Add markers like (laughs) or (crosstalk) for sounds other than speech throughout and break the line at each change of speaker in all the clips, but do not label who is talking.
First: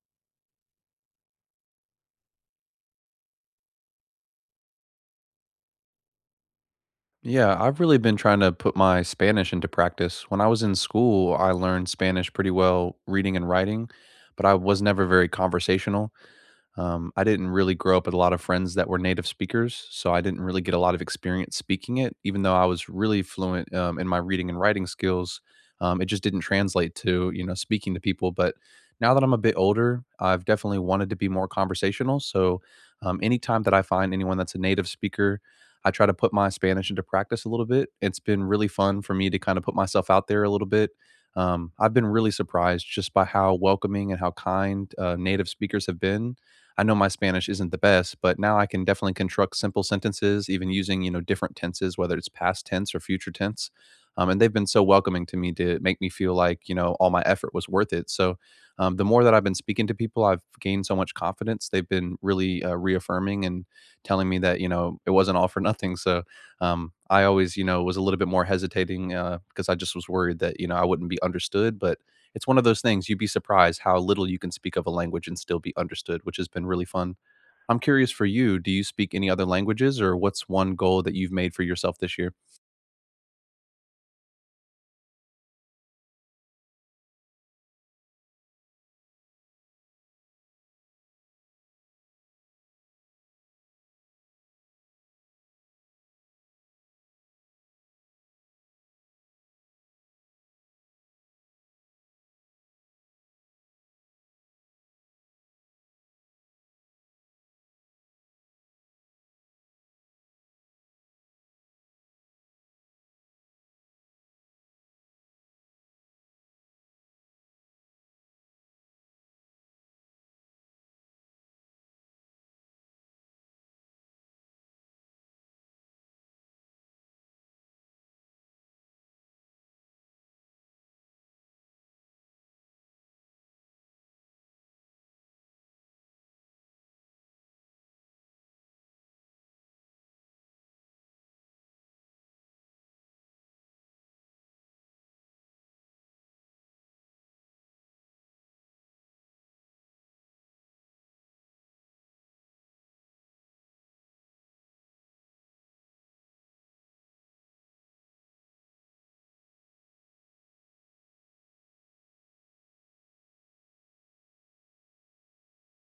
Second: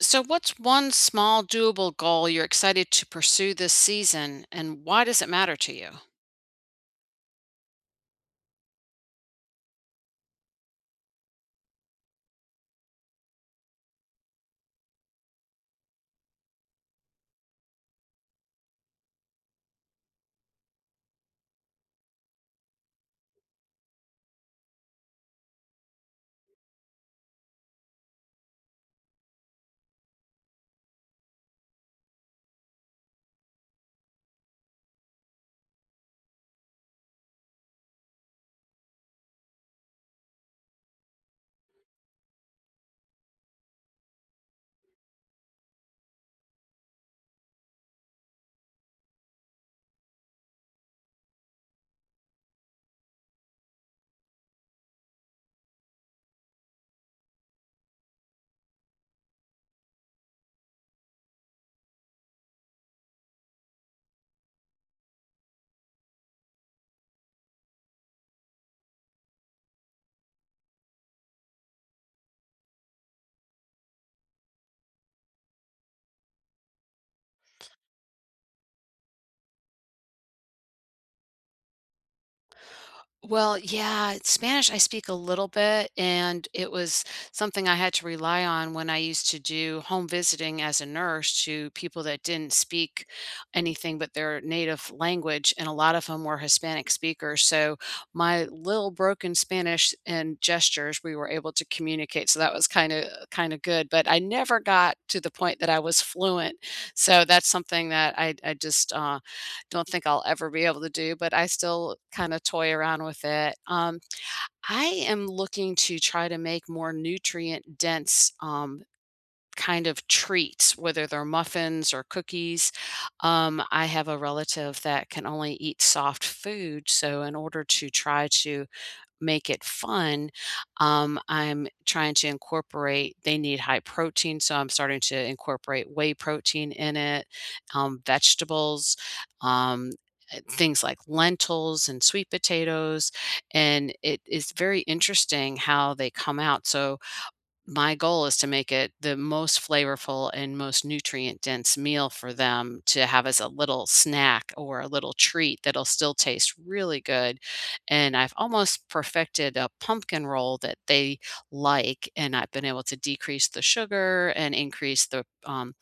So, what's one small doable goal you're excited to pursue this season, and why does it matter to you?
Yeah, I've really been trying to put my Spanish into practice. When I was in school, I learned Spanish pretty well reading and writing, but I was never very conversational. I didn't really grow up with a lot of friends that were native speakers, so I didn't really get a lot of experience speaking it, even though I was really fluent in my reading and writing skills. It just didn't translate to speaking to people. But now that I'm a bit older, I've definitely wanted to be more conversational. So anytime that I find anyone that's a native speaker, I try to put my Spanish into practice a little bit. It's been really fun for me to kind of put myself out there a little bit. I've been really surprised just by how welcoming and how kind native speakers have been. I know my Spanish isn't the best, but now I can definitely construct simple sentences, even using different tenses, whether it's past tense or future tense. And they've been so welcoming to me to make me feel like all my effort was worth it. So the more that I've been speaking to people, I've gained so much confidence. They've been really reaffirming and telling me that it wasn't all for nothing. So I always was a little bit more hesitating because I just was worried that I wouldn't be understood, but it's one of those things. You'd be surprised how little you can speak of a language and still be understood, which has been really fun. I'm curious for you, do you speak any other languages, or what's one goal that you've made for yourself this year?
Well, yeah, Spanish I speak a little bit, and it was something I had to rely on when I used to do home visiting as a nurse to people that didn't speak anything but their native language, and a lot of them were Hispanic speakers. So my little broken Spanish and gestures, we were able to communicate. So that was kind of good, but I never got to the point that I was fluent. So that's something that I just don't think I'll ever be able to do, but I still kinda toy around with it. I am looking to try to make more nutrient dense, kind of treats, whether they're muffins or cookies. I have a relative that can only eat soft food, so in order to try to make it fun, I'm trying to incorporate they need high protein, so I'm starting to incorporate whey protein in it, vegetables, um, things like lentils and sweet potatoes, and it is very interesting how they come out. So my goal is to make it the most flavorful and most nutrient dense meal for them to have as a little snack or a little treat that'll still taste really good. And I've almost perfected a pumpkin roll that they like, and I've been able to decrease the sugar and increase the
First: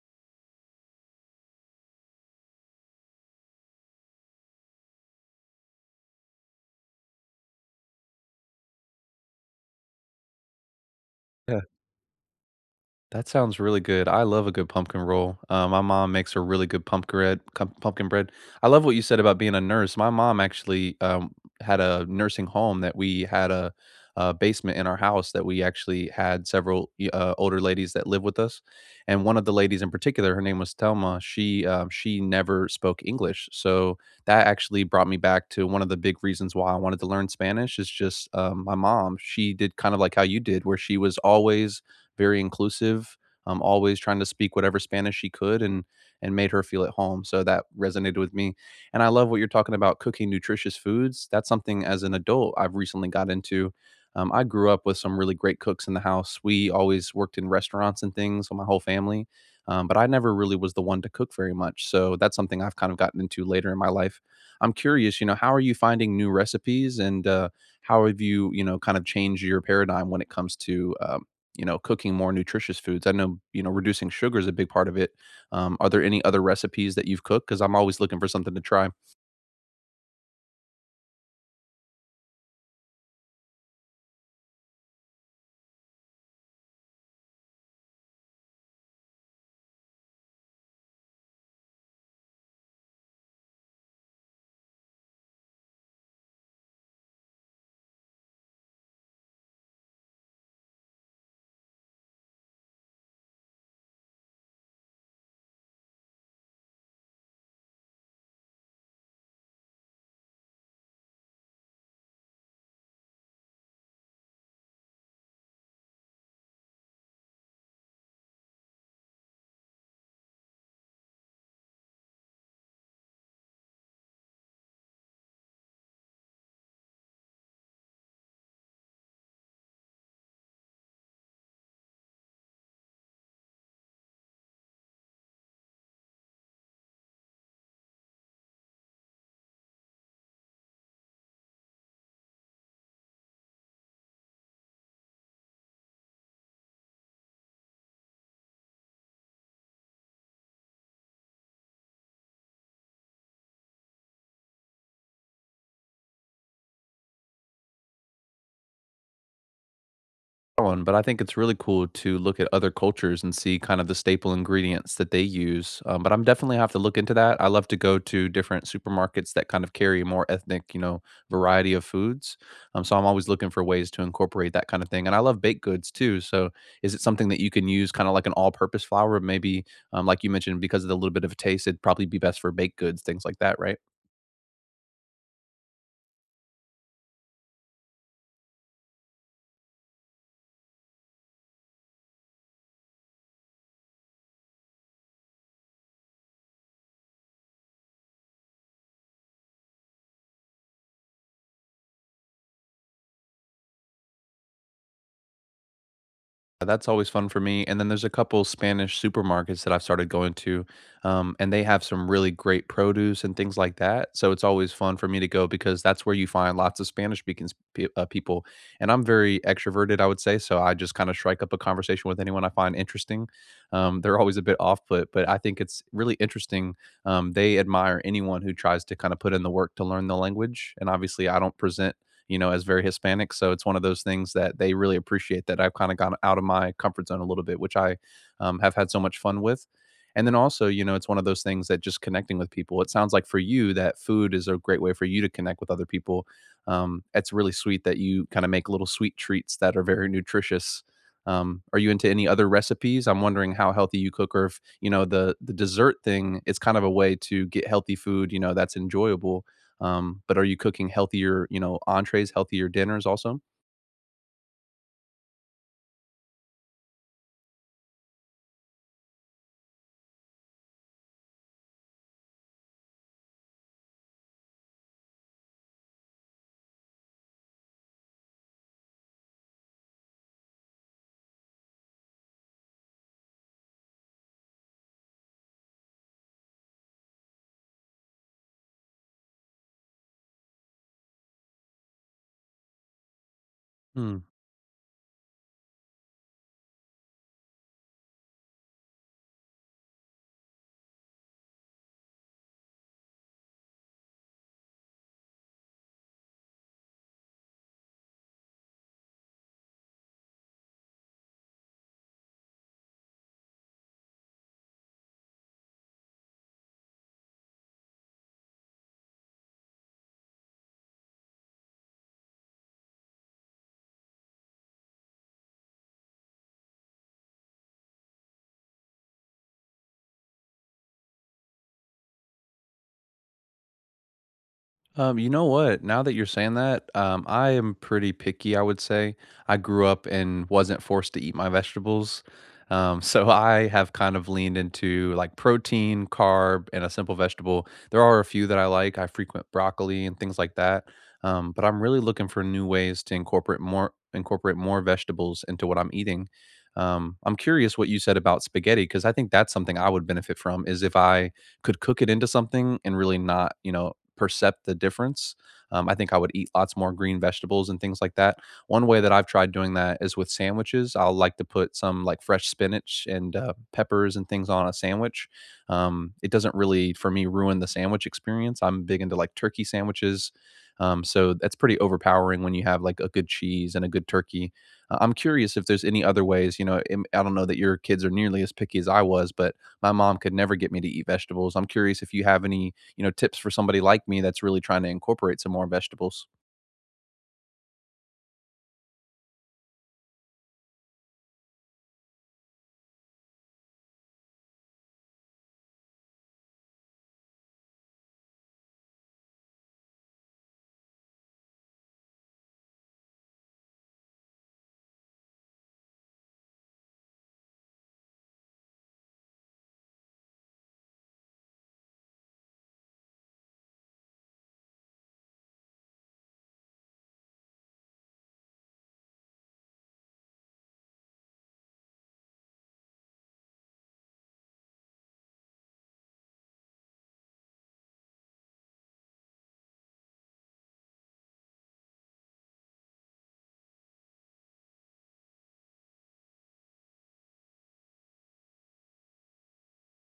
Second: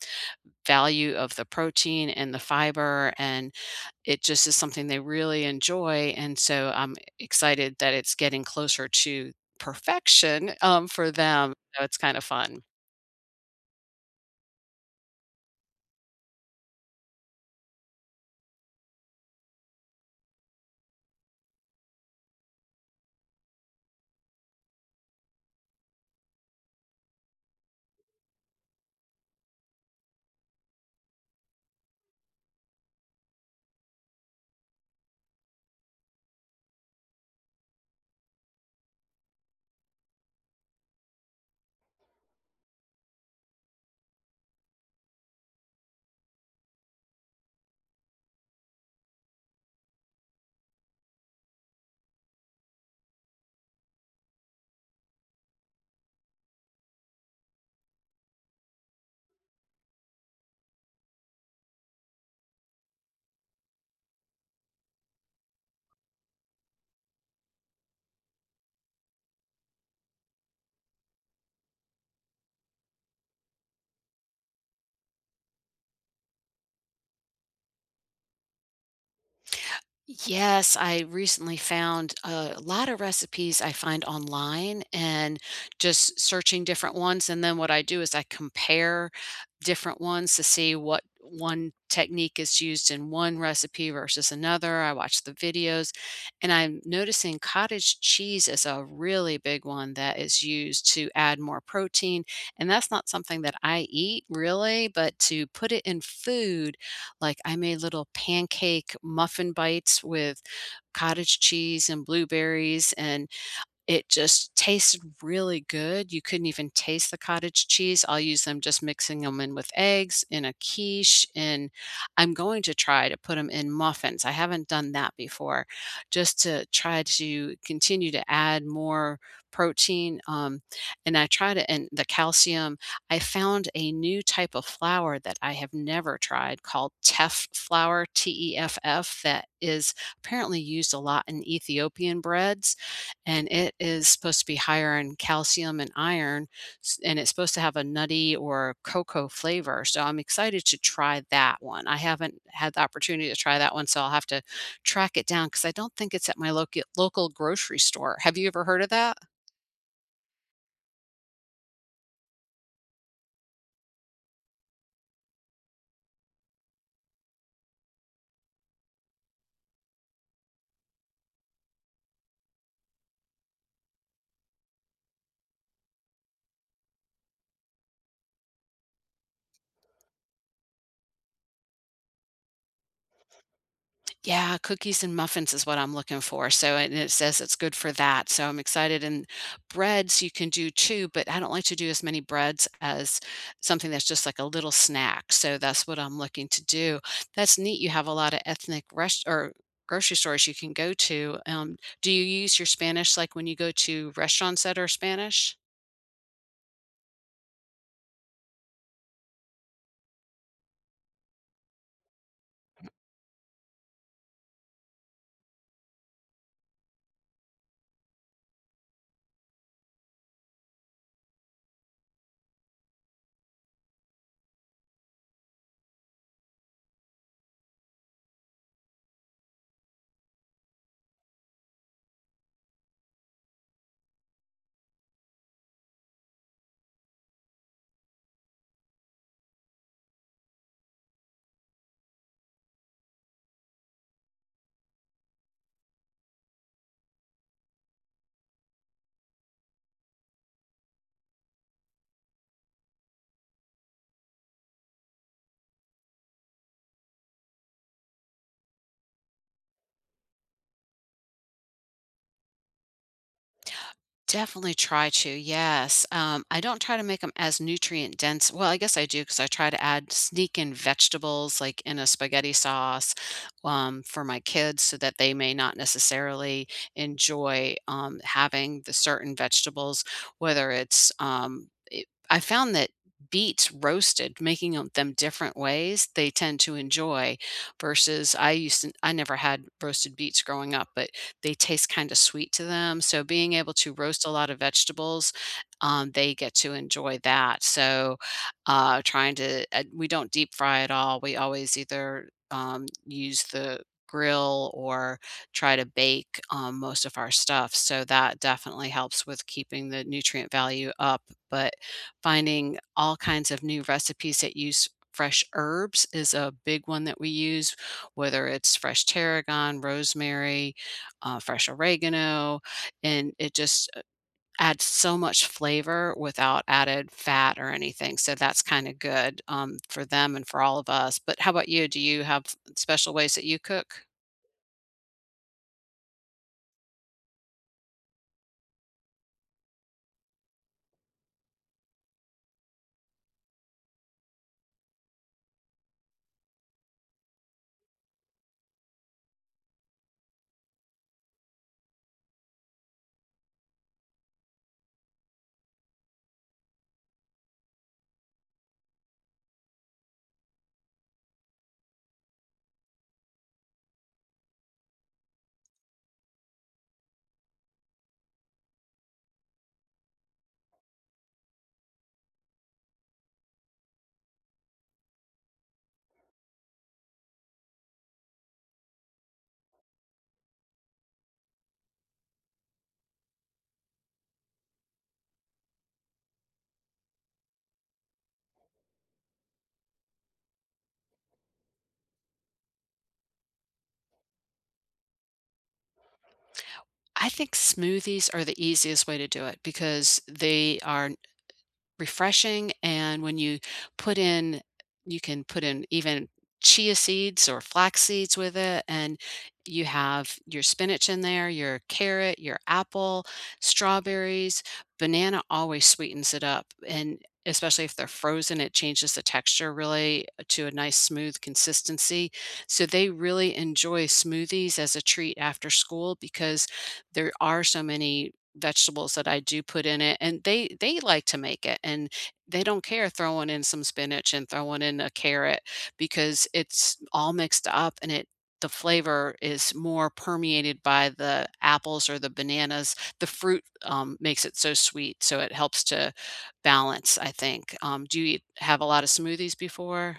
value of the protein and the fiber. And it just is something they really enjoy, and so I'm excited that it's getting closer to perfection, for them, so it's kinda fun.
That sounds really good. I love a good pumpkin roll. My mom makes a really good pumpkin bread. Pumpkin bread. I love what you said about being a nurse. My mom actually had a nursing home that we had a basement in our house that we actually had several older ladies that live with us, and one of the ladies in particular, her name was Telma. She never spoke English, so that actually brought me back to one of the big reasons why I wanted to learn Spanish. Is just my mom. She did kind of like how you did, where she was always very inclusive, always trying to speak whatever Spanish she could, and made her feel at home. So that resonated with me. And I love what you're talking about, cooking nutritious foods. That's something as an adult I've recently got into. I grew up with some really great cooks in the house. We always worked in restaurants and things, so my whole family. But I never really was the one to cook very much. So that's something I've kind of gotten into later in my life. I'm curious, you know, how are you finding new recipes, and how have you, you know, kind of changed your paradigm when it comes to, cooking more nutritious foods? I know, you know, reducing sugar is a big part of it. Are there any other recipes that you've cooked? Because I'm always looking for something to try.
Yes, I recently found a lot of recipes I find online and just searching different ones. And then what I do is I compare different ones to see what one technique is used in one recipe versus another. I watch the videos and I'm noticing cottage cheese is a really big one that is used to add more protein. And that's not something that I eat really, but to put it in food, like I made little pancake muffin bites with cottage cheese and blueberries, and it just tasted really good. You couldn't even taste the cottage cheese. I'll use them just mixing them in with eggs in a quiche, and I'm going to try to put them in muffins. I haven't done that before, just to try to continue to add more protein, and I try to and the calcium. I found a new type of flour that I have never tried called teff flour, teff, that is apparently used a lot in Ethiopian breads, and it is supposed to be higher in calcium and iron, and it's supposed to have a nutty or cocoa flavor. So I'm excited to try that one. I haven't had the opportunity to try that one, so I'll have to track it down because I don't think it's at my local grocery store. Have you ever heard of that?
One, but I think it's really cool to look at other cultures and see kind of the staple ingredients that they use. But I'm definitely have to look into that. I love to go to different supermarkets that kind of carry a more ethnic, you know, variety of foods. So I'm always looking for ways to incorporate that kind of thing. And I love baked goods too. So is it something that you can use kind of like an all-purpose flour? Maybe, like you mentioned, because of the little bit of taste, it'd probably be best for baked goods, things like that, right?
Yeah, cookies and muffins is what I'm looking for. So, and it says it's good for that. So I'm excited. And breads you can do too, but I don't like to do as many breads as something that's just like a little snack. So that's what I'm looking to do. That's neat. You have a lot of ethnic rest or grocery stores you can go to. Do you use your Spanish like when you go to restaurants that are Spanish?
That's always fun for me, and then there's a couple Spanish supermarkets that I've started going to, and they have some really great produce and things like that, so it's always fun for me to go because that's where you find lots of Spanish-speaking s pe people, and I'm very extroverted, I would say, so I just kinda strike up a conversation with anyone I find interesting. They're always a bit off put, but I think it's really interesting. They admire anyone who tries to kinda put in the work to learn the language, and obviously I don't present, you know, as very Hispanic. So it's one of those things that they really appreciate, that I've kind of gone out of my comfort zone a little bit, which I have had so much fun with. And then also, you know, it's one of those things that just connecting with people. It sounds like for you that food is a great way for you to connect with other people. It's really sweet that you kind of make little sweet treats that are very nutritious. Are you into any other recipes? I'm wondering how healthy you cook, or if you know the dessert thing is kind of a way to get healthy food. You know, that's enjoyable, but are you cooking healthier, you know, entrees, healthier dinners also?
Definitely try to, yes. I don't try to make them as nutrient dense. Well, I guess I do because I try to add sneak in vegetables like in a spaghetti sauce, for my kids, so that they may not necessarily enjoy having the certain vegetables, whether it's, I found that beets roasted making them different ways they tend to enjoy versus I used to I never had roasted beets growing up, but they taste kinda sweet to them, so being able to
Hmm.
roast a lot of vegetables, they get to enjoy that. So, trying to we don't deep fry at all. We always either, use the grill or try to bake, most of our stuff, so that definitely helps with keeping the nutrient value up, but finding all kinds of new recipes that use fresh herbs is a big one that we use, whether it's fresh tarragon, rosemary, fresh oregano, and it just adds so much flavor without added fat or anything. So that's kind of good, for them and for all of us. But how about you? Do you have special ways that you cook?
You know what? Now that you're saying that, I am pretty picky, I would say. I grew up and wasn't forced to eat my vegetables. (laughs) So I have kind of leaned into like protein, carb, and a simple vegetable. There are a few that I like. I frequent broccoli and things like that. But I'm really looking for new ways to incorporate more vegetables into what I'm eating. I'm curious what you said about spaghetti, because I think that's something I would benefit from, is if I could cook it into something and really not, you know, percept the difference. I think I would eat lots more green vegetables and things like that. One way that I've tried doing that is with sandwiches. I'll like to put some like fresh spinach and peppers and things on a sandwich. It doesn't really, for me, ruin the sandwich experience. I'm big into like turkey sandwiches. So that's pretty overpowering when you have like a good cheese and a good turkey. I'm curious if there's any other ways, I don't know that your kids are nearly as picky as I was, but my mom could never get me to eat vegetables. I'm curious if you have any, tips for somebody like me that's really trying to incorporate some more vegetables.
I think smoothies are the easiest way to do it because they are refreshing, and when you put in, you can put in even chia seeds or flax seeds with it, and you have your spinach in there, your carrot, your apple, strawberries. Banana always sweetens it up, and especially if they're frozen, it changes the texture really to a nice smooth consistency. So they really enjoy smoothies as a treat after school, because there are so many vegetables that I do put in it, and they like to make it, and they don't care throwing in some spinach and throwing in a carrot because it's all mixed up, and it the flavor is more permeated by the apples or the bananas. The fruit, makes it so sweet, so it helps to balance, I think. Do you eat, have a lot of smoothies before?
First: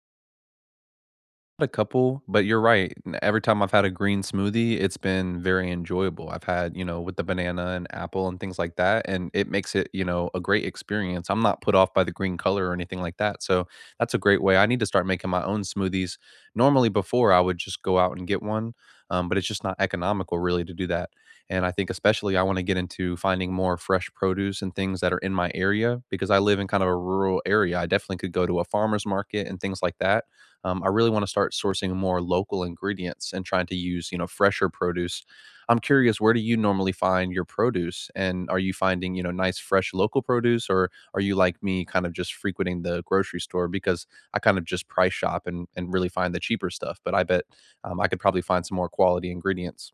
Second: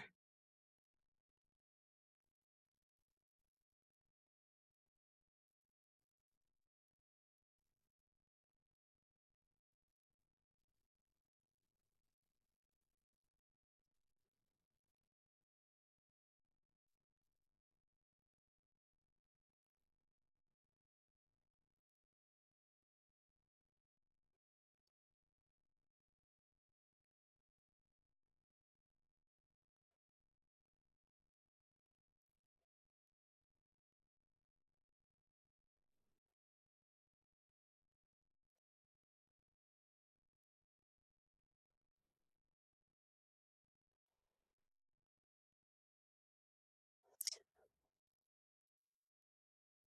A couple, but you're right. N Every time I've had a green smoothie, it's been very enjoyable. I've had, you know, with the banana and apple and things like that, and it makes it, you know, a great experience. I'm not put off by the green color or anything like that, so that's a great way. I need to start making my own smoothies. Normally, before, I would just go out and get one, but it's just not economical really to do that, and I think especially I wanna get into finding more fresh produce and things that are in my area, because I live in kind of a rural area. I definitely could go to a farmer's market and things like that. I really want to start sourcing more local ingredients and trying to use, you know, fresher produce. I'm curious, where do you normally find your produce? And are you finding, you know, nice, fresh local produce, or are you like me, kind of just frequenting the grocery store? Because I kind of just price shop, and really find the cheaper stuff. But I bet I could probably find some more quality ingredients.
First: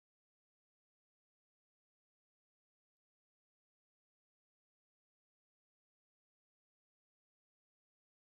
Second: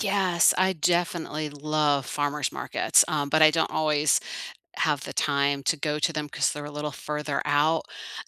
Yes, I definitely love farmers markets, but I don't always have the time to go to them because they're a little further out.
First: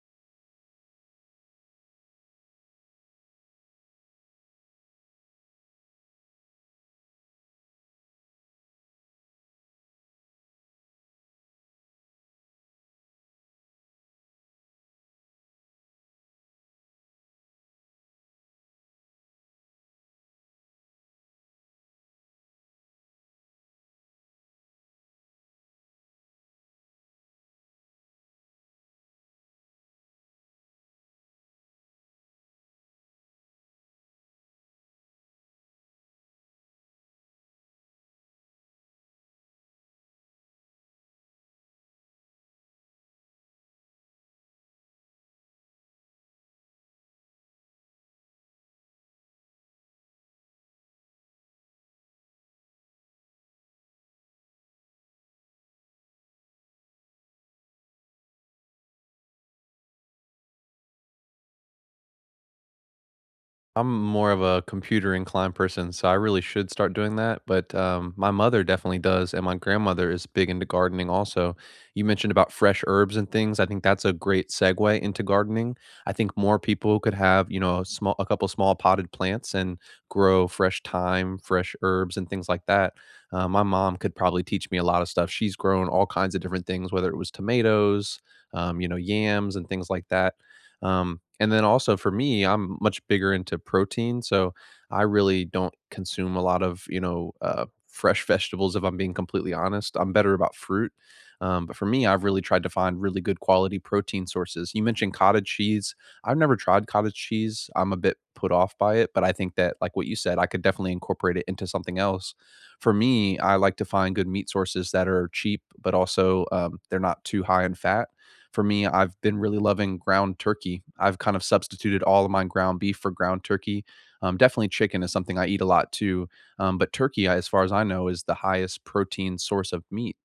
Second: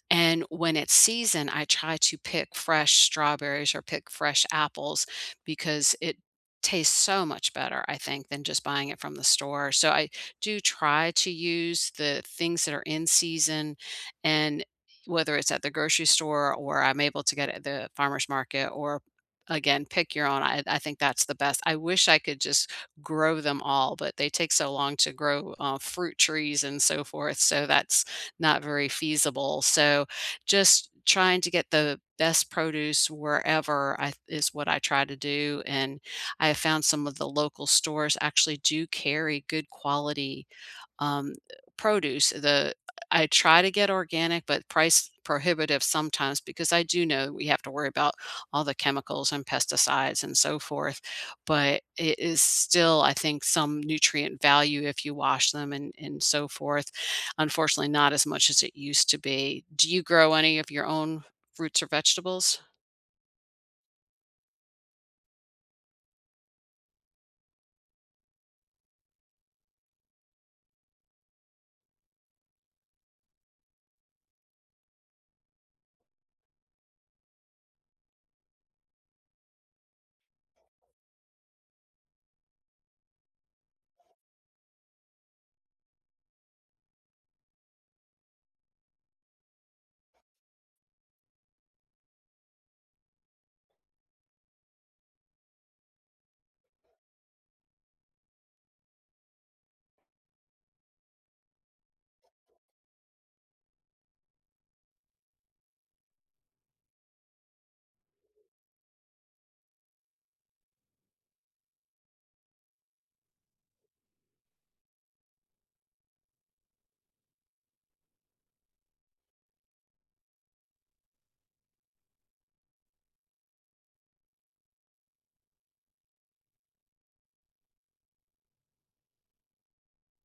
And when it's season, I try to pick fresh strawberries or pick fresh apples because it tastes so much better, I think, than just buying it from the store. So I do try to use the things that are in season, and whether it's at the grocery store or I'm able to get it at the farmer's market or again pick your own, I think that's the best. I wish I could just grow them all, but they take so long to grow, fruit trees and so forth. So that's not very feasible. So just trying to get the best produce wherever I, is what I try to do. And I have found some of the local stores actually do carry good quality, um, produce. The I try to get organic, but price prohibitive sometimes because I do know we have to worry about all the chemicals and pesticides and so forth. But it is still, I think, some nutrient value if you wash them and so forth. Unfortunately, not as much as it used to be. Do you grow any of your own fruits or vegetables?
I'm more of a computer inclined person, so I really should start doing that. But my mother definitely does, and my grandmother is big into gardening also. You mentioned about fresh herbs and things. I think that's a great segue into gardening. I think more people could have, you know, a small, a couple small potted plants and grow fresh thyme, fresh herbs, and things like that. My mom could probably teach me a lot of stuff. She's grown all kinds of different things, whether it was tomatoes, yams, and things like that. And then also for me, I'm much bigger into protein, so I really don't consume a lot of, fresh (laughs) vegetables, if I'm being completely honest. I'm better about fruit. But for me, I've really tried to find really good quality protein sources. You mentioned cottage cheese. I've never tried cottage cheese. I'm a bit put off by it, but I think that, like what you said, I could definitely incorporate it into something else. For me, I like to find good meat sources that are cheap, but also they're not too high in fat. For me, I've been really loving ground turkey. I've kind of substituted all of my ground beef for ground turkey. Definitely, chicken is something I eat a lot too. But turkey, as far as I know, is the highest protein source of meat.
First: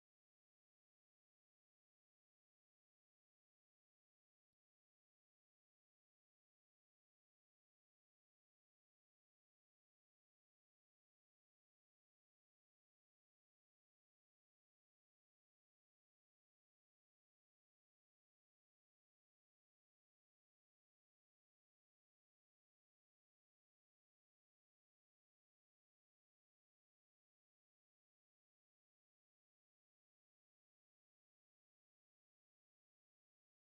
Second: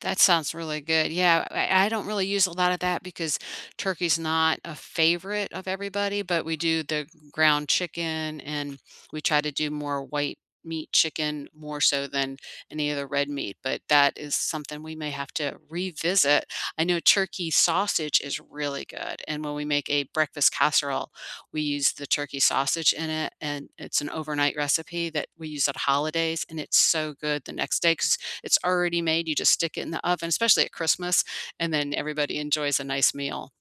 That sounds really good. Yeah, I don't really use a lot of that because turkey's not a favorite of everybody, but we do the ground chicken, and we try to do more white meat chicken more so than any other red meat. But that is something we may have to revisit. I know turkey sausage is really good. And when we make a breakfast casserole, we use the turkey sausage in it. And it's an overnight recipe that we use at holidays. And it's so good the next day, 'cause it's already made. You just stick it in the oven, especially at Christmas, and then everybody enjoys a nice meal.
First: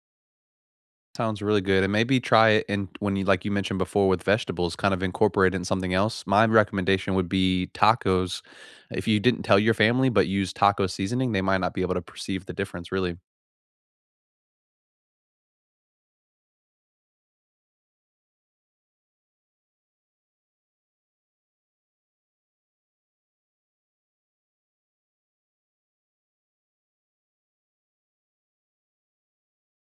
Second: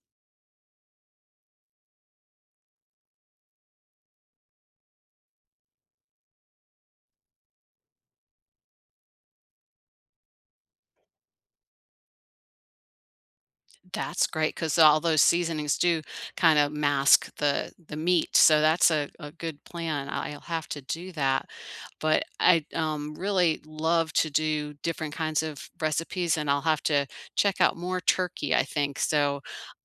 Sounds really good. And maybe try it in when you, like you mentioned before, with vegetables, kind of incorporate it in something else. My recommendation would be tacos. If you didn't tell your family but use taco seasoning, they might not be able to perceive the difference, really.
That's great because all those seasonings do kinda mask the meat, so that's a good plan. I'll have to do that, but I, really love to do different kinds of recipes, and I'll have to check out more turkey, I think. So,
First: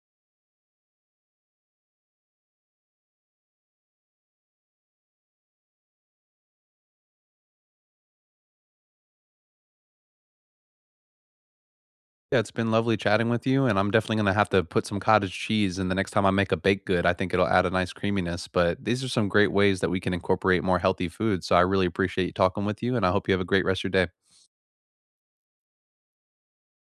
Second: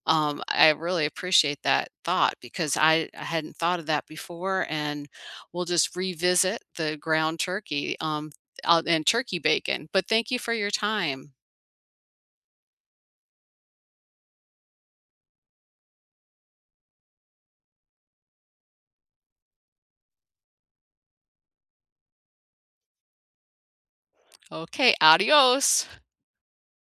I really appreciate that thought, because I hadn't thought of that before, and we'll just revisit the ground turkey, and turkey bacon. But thank you for your time.
Yeah, it's been lovely chatting with you, and I'm definitely gonna have to put some cottage cheese in the next time I make a baked good. I think it'll add a nice creaminess, but these are some great ways that we can incorporate more healthy food. So I really appreciate talking with you, and I hope you have a great rest of your day.
Okay, adios.